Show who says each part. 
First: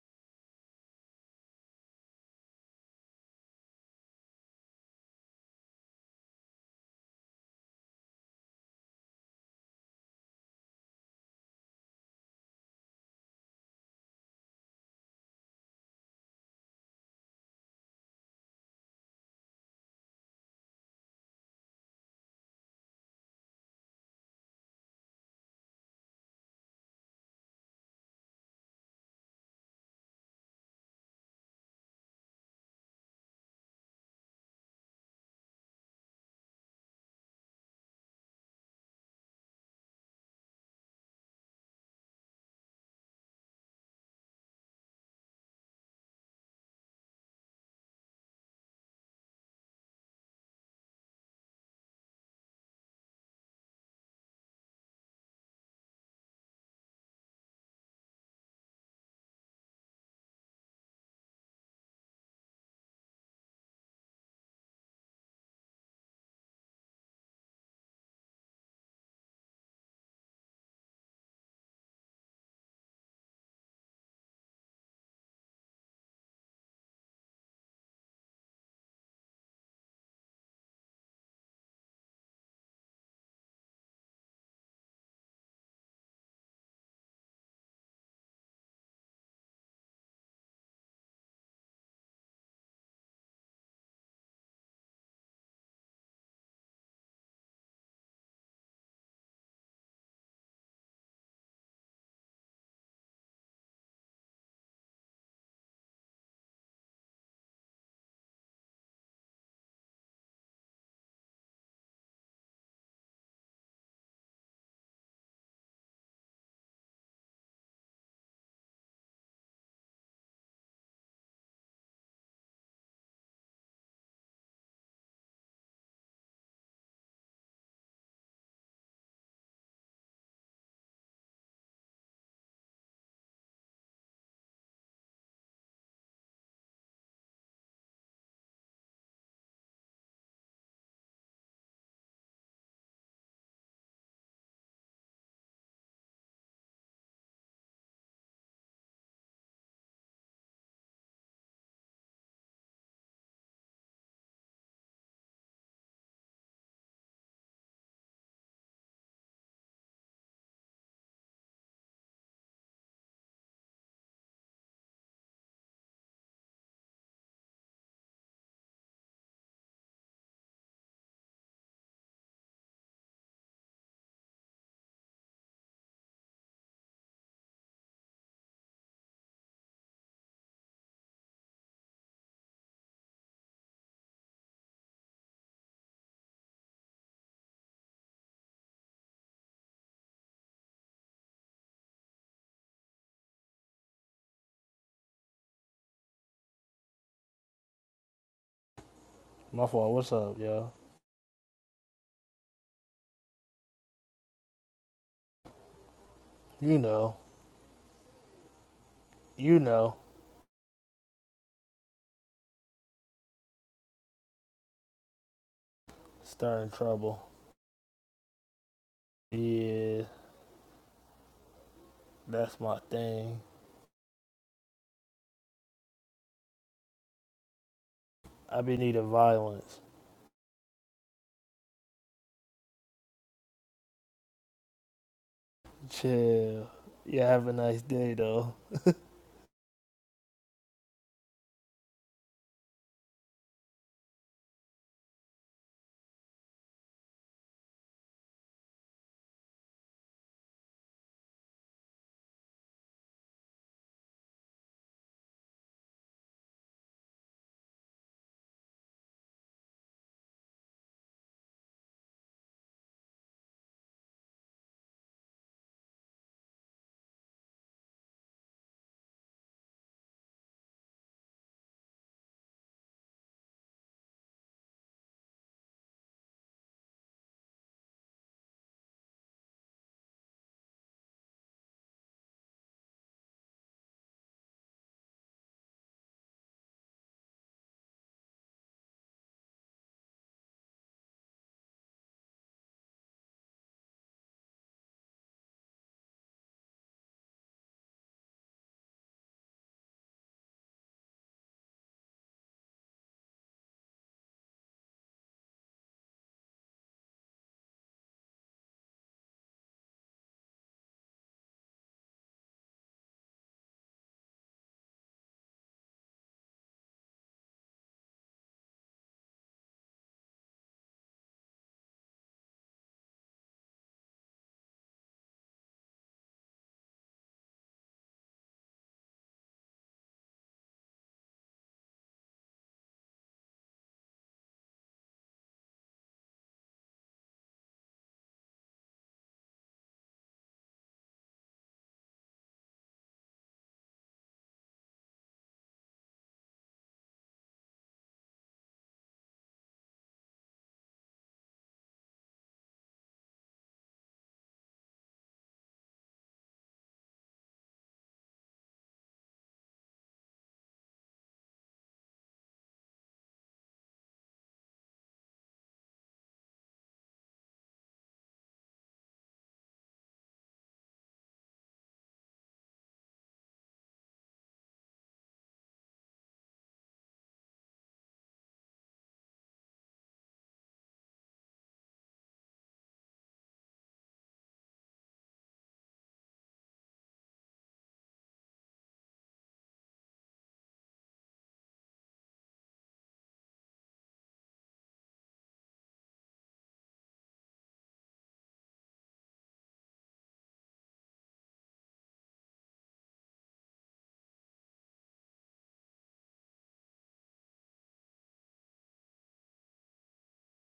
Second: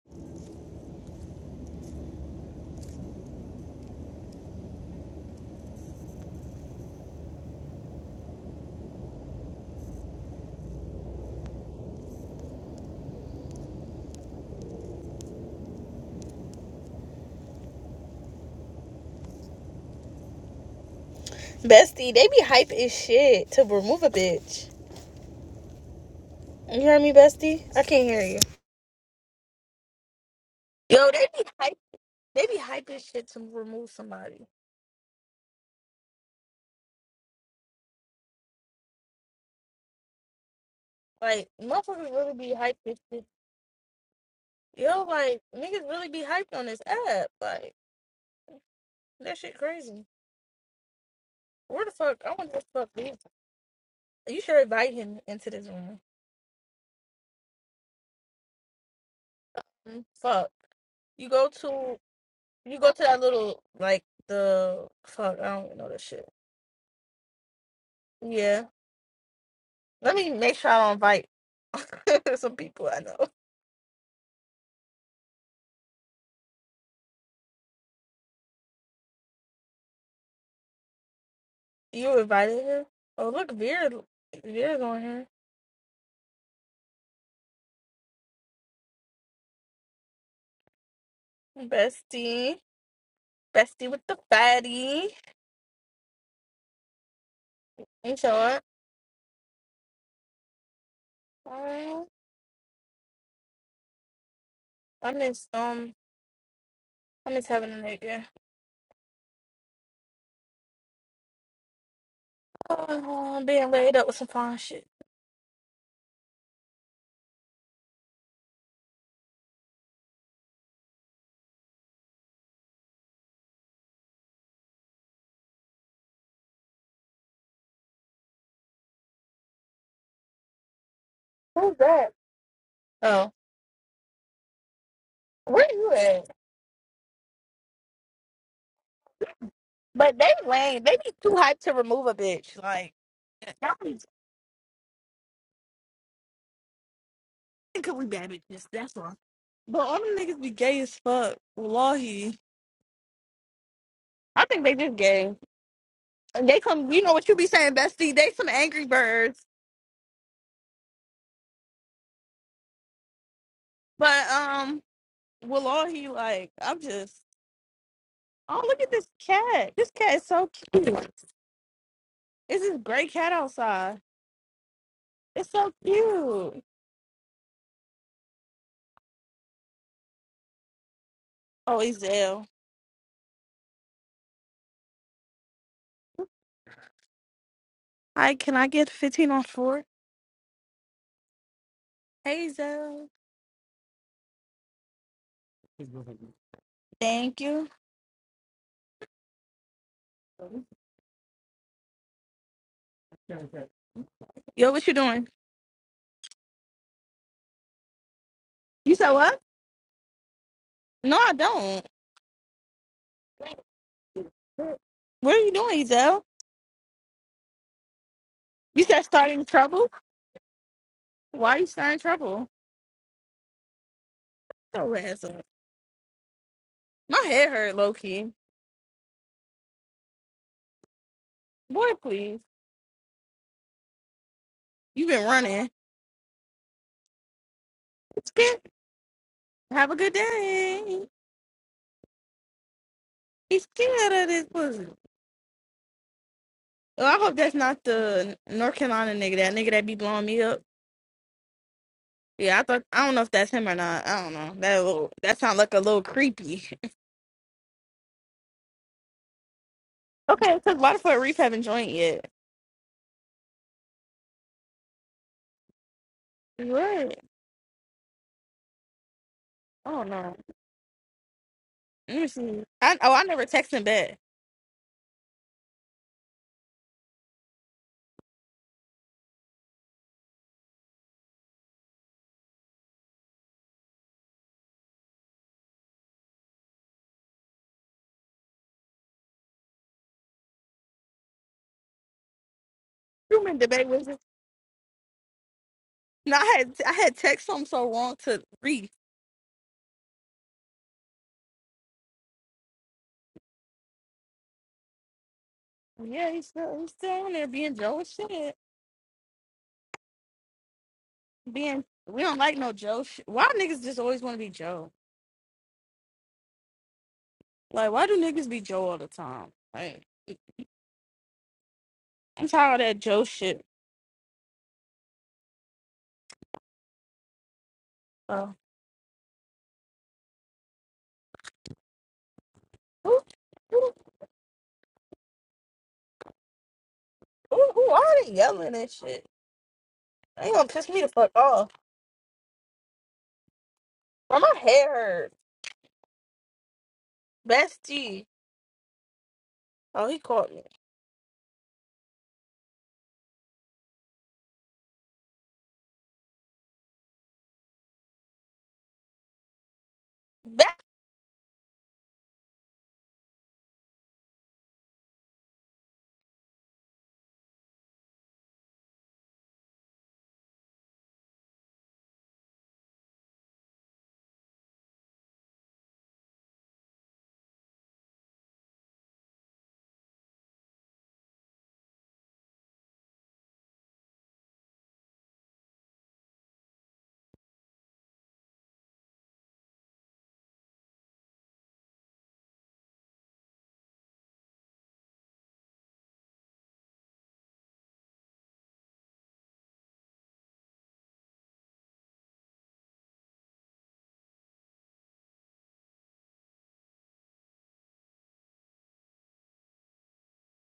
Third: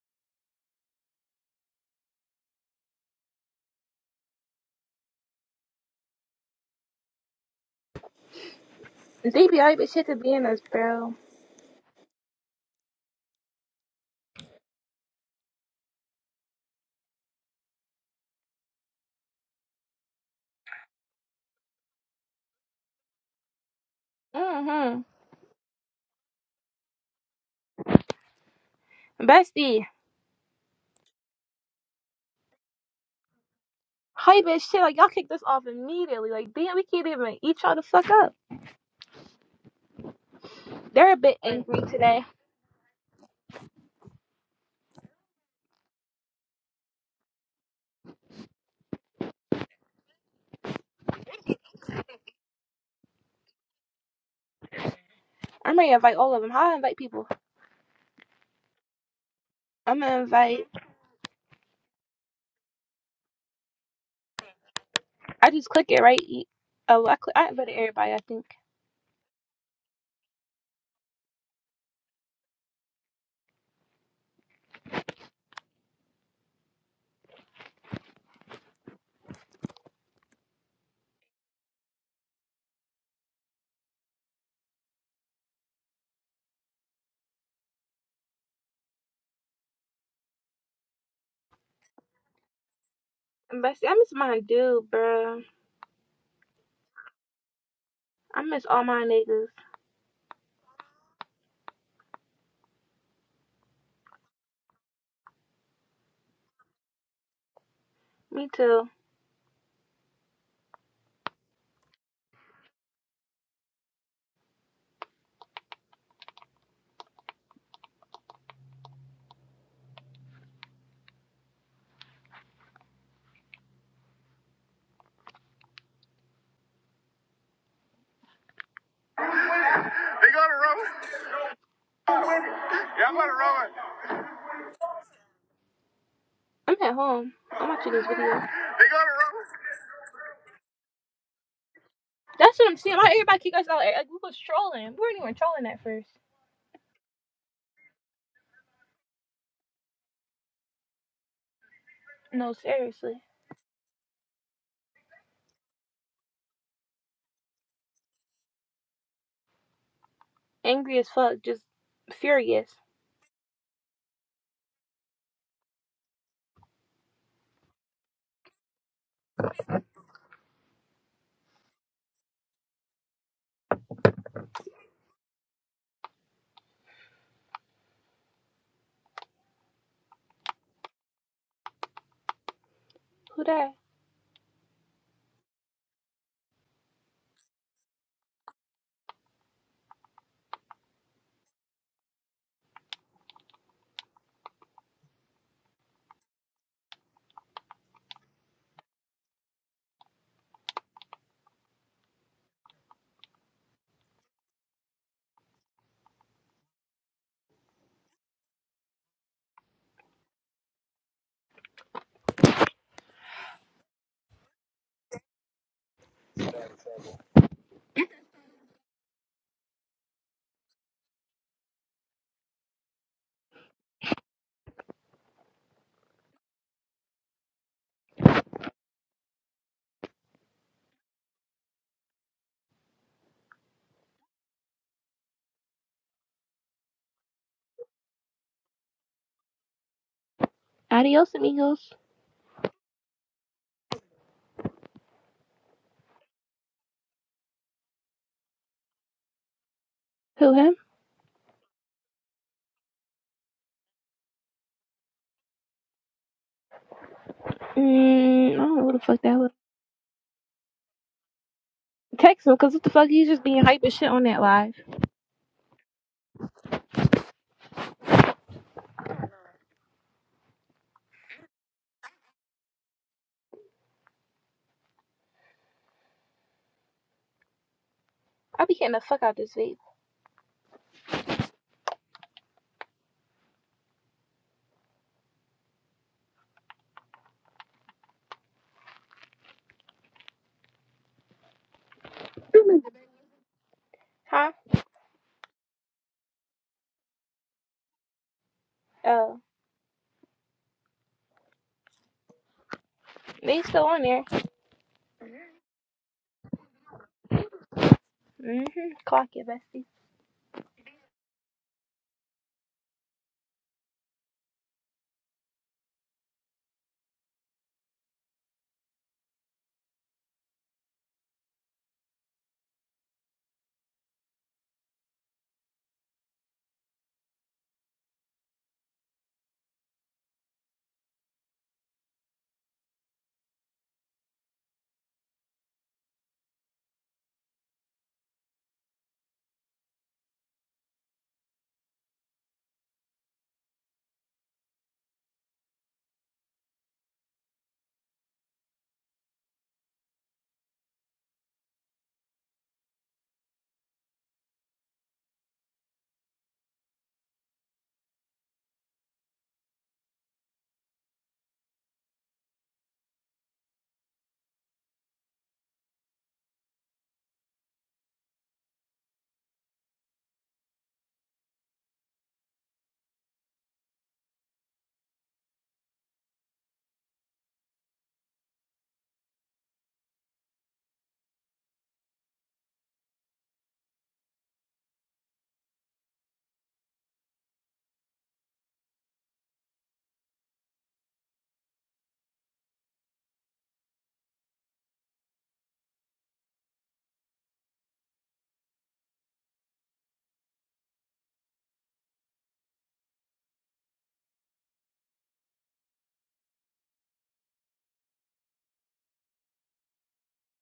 Speaker 1: DBI, but shit to be in us, bro.
Speaker 2: Bestie, they be hype as shit to remove a bitch.
Speaker 1: Mm-hmm.
Speaker 2: You hear me, bestie? I can't hear you.
Speaker 1: Bestie.
Speaker 2: Yo, they be hype. They be hype as shit to remove
Speaker 1: Hype
Speaker 2: somebody.
Speaker 1: as shit. Like, y'all kick this off immediately. Like, damn, we can't even eat y'all the fuck up. They're a bit
Speaker 2: Like
Speaker 1: angry
Speaker 2: motherfuckers
Speaker 1: today.
Speaker 2: really be hype as shit. Yo, like niggas really be hyped on this app. Like that shit crazy. Where the fuck? I want this fuck. dude. You should invite him into this
Speaker 1: I'm ready to
Speaker 2: room.
Speaker 1: invite all of them. How do I invite people? I'm
Speaker 2: Mm,
Speaker 1: gonna
Speaker 2: Fuck.
Speaker 1: invite.
Speaker 2: You go to you go to that little like the fuck. I
Speaker 1: I
Speaker 2: don't
Speaker 1: just
Speaker 2: even
Speaker 1: click
Speaker 2: know that
Speaker 1: it, right?
Speaker 2: shit.
Speaker 1: E- Oh, I, click, I invited everybody, I think.
Speaker 2: Yeah. Let me make sure I don't invite some people I know. You invited her? Oh, look, Vera. Vera's on here. Bestie.
Speaker 1: Bestie,
Speaker 2: Bestie
Speaker 1: I
Speaker 2: with
Speaker 1: miss
Speaker 2: the
Speaker 1: my dude,
Speaker 2: fatty.
Speaker 1: bro.
Speaker 2: You show
Speaker 1: I
Speaker 2: up.
Speaker 1: miss all my niggas.
Speaker 2: Oh, I miss, um, I miss having a nigga.
Speaker 1: Me too.
Speaker 2: Oh, I'm being laid up with some fine shit.
Speaker 1: They go to Roman.
Speaker 2: Who's that?
Speaker 1: Yeah, I'm going
Speaker 2: Oh,
Speaker 1: to Roman.
Speaker 2: where you at?
Speaker 1: I'm at home. I'm watching this video. They go to Roman.
Speaker 2: But they lame. They be too hyped to remove a
Speaker 1: That's
Speaker 2: bitch.
Speaker 1: what I'm
Speaker 2: Like,
Speaker 1: saying. Why everybody kick us
Speaker 2: y'all
Speaker 1: out?
Speaker 2: be
Speaker 1: Like, we was trolling. We weren't even trolling at first.
Speaker 2: because we bad bitches. That's why. But all them niggas be gay as fuck. Wallahi.
Speaker 1: No, seriously.
Speaker 2: I think they just gay. They some, you know what you be saying, bestie. They some angry birds,
Speaker 1: Angry as fuck. Just furious.
Speaker 2: but um, will all he like? I'm just. Oh, look at this cat. This cat is so cute. It's this gray cat outside. It's so cute. Oh, Ezel.
Speaker 1: Who that?
Speaker 2: Hi, can I get 15 on four? Hey, Ezel. Thank you.
Speaker 3: My fault. What's up, yo?
Speaker 2: Yo, what you doing?
Speaker 3: You know,
Speaker 2: You said what?
Speaker 3: you know,
Speaker 2: No, I don't. What are you doing, Ezel?
Speaker 3: stirring trouble.
Speaker 2: You said starting trouble?
Speaker 3: Yeah,
Speaker 2: Why are you starting trouble?
Speaker 3: that's my thing.
Speaker 2: So ass up. My head hurt, Loki.
Speaker 3: I be needing violence.
Speaker 2: Boy, please. You've been running.
Speaker 3: Chill. Yeah, have a nice day,
Speaker 2: It's
Speaker 3: though.
Speaker 2: good. Have a good day.
Speaker 1: Adios, amigos.
Speaker 2: He's scared of this pussy. Oh, I hope that's not the North Carolina nigga. That nigga that be blowing me
Speaker 1: Who,
Speaker 2: up.
Speaker 1: him?
Speaker 2: Yeah, I thought I don't know if that's him or not. I don't know. That little, that sounds like a little creepy.
Speaker 1: Mm, I don't know who the fuck that was.
Speaker 2: Okay, because Waterford Reef haven't joined yet.
Speaker 1: Text him, because what the fuck? He's just being hype as shit on that live.
Speaker 2: What? I don't know. Let me see. I, oh, I never texted him back.
Speaker 1: I be getting the fuck out this vape.
Speaker 2: You been debate with him?
Speaker 1: Huh?
Speaker 2: No, I had I had text him so wrong to Reef.
Speaker 1: Oh. They still on there.
Speaker 2: Yeah, he's still he's still on there being Joe and shit.
Speaker 1: Mm-hmm. Clock it, bestie.
Speaker 2: being we don't like no Joe. Sh- why niggas just always want to be Joe? Like, why do niggas be Joe all the time? Like, I'm tired of that Joe shit. Oh, who, who, who, who are they yelling and shit? They gonna piss me the fuck off. Why my head hurt? Bestie. Oh, he caught me.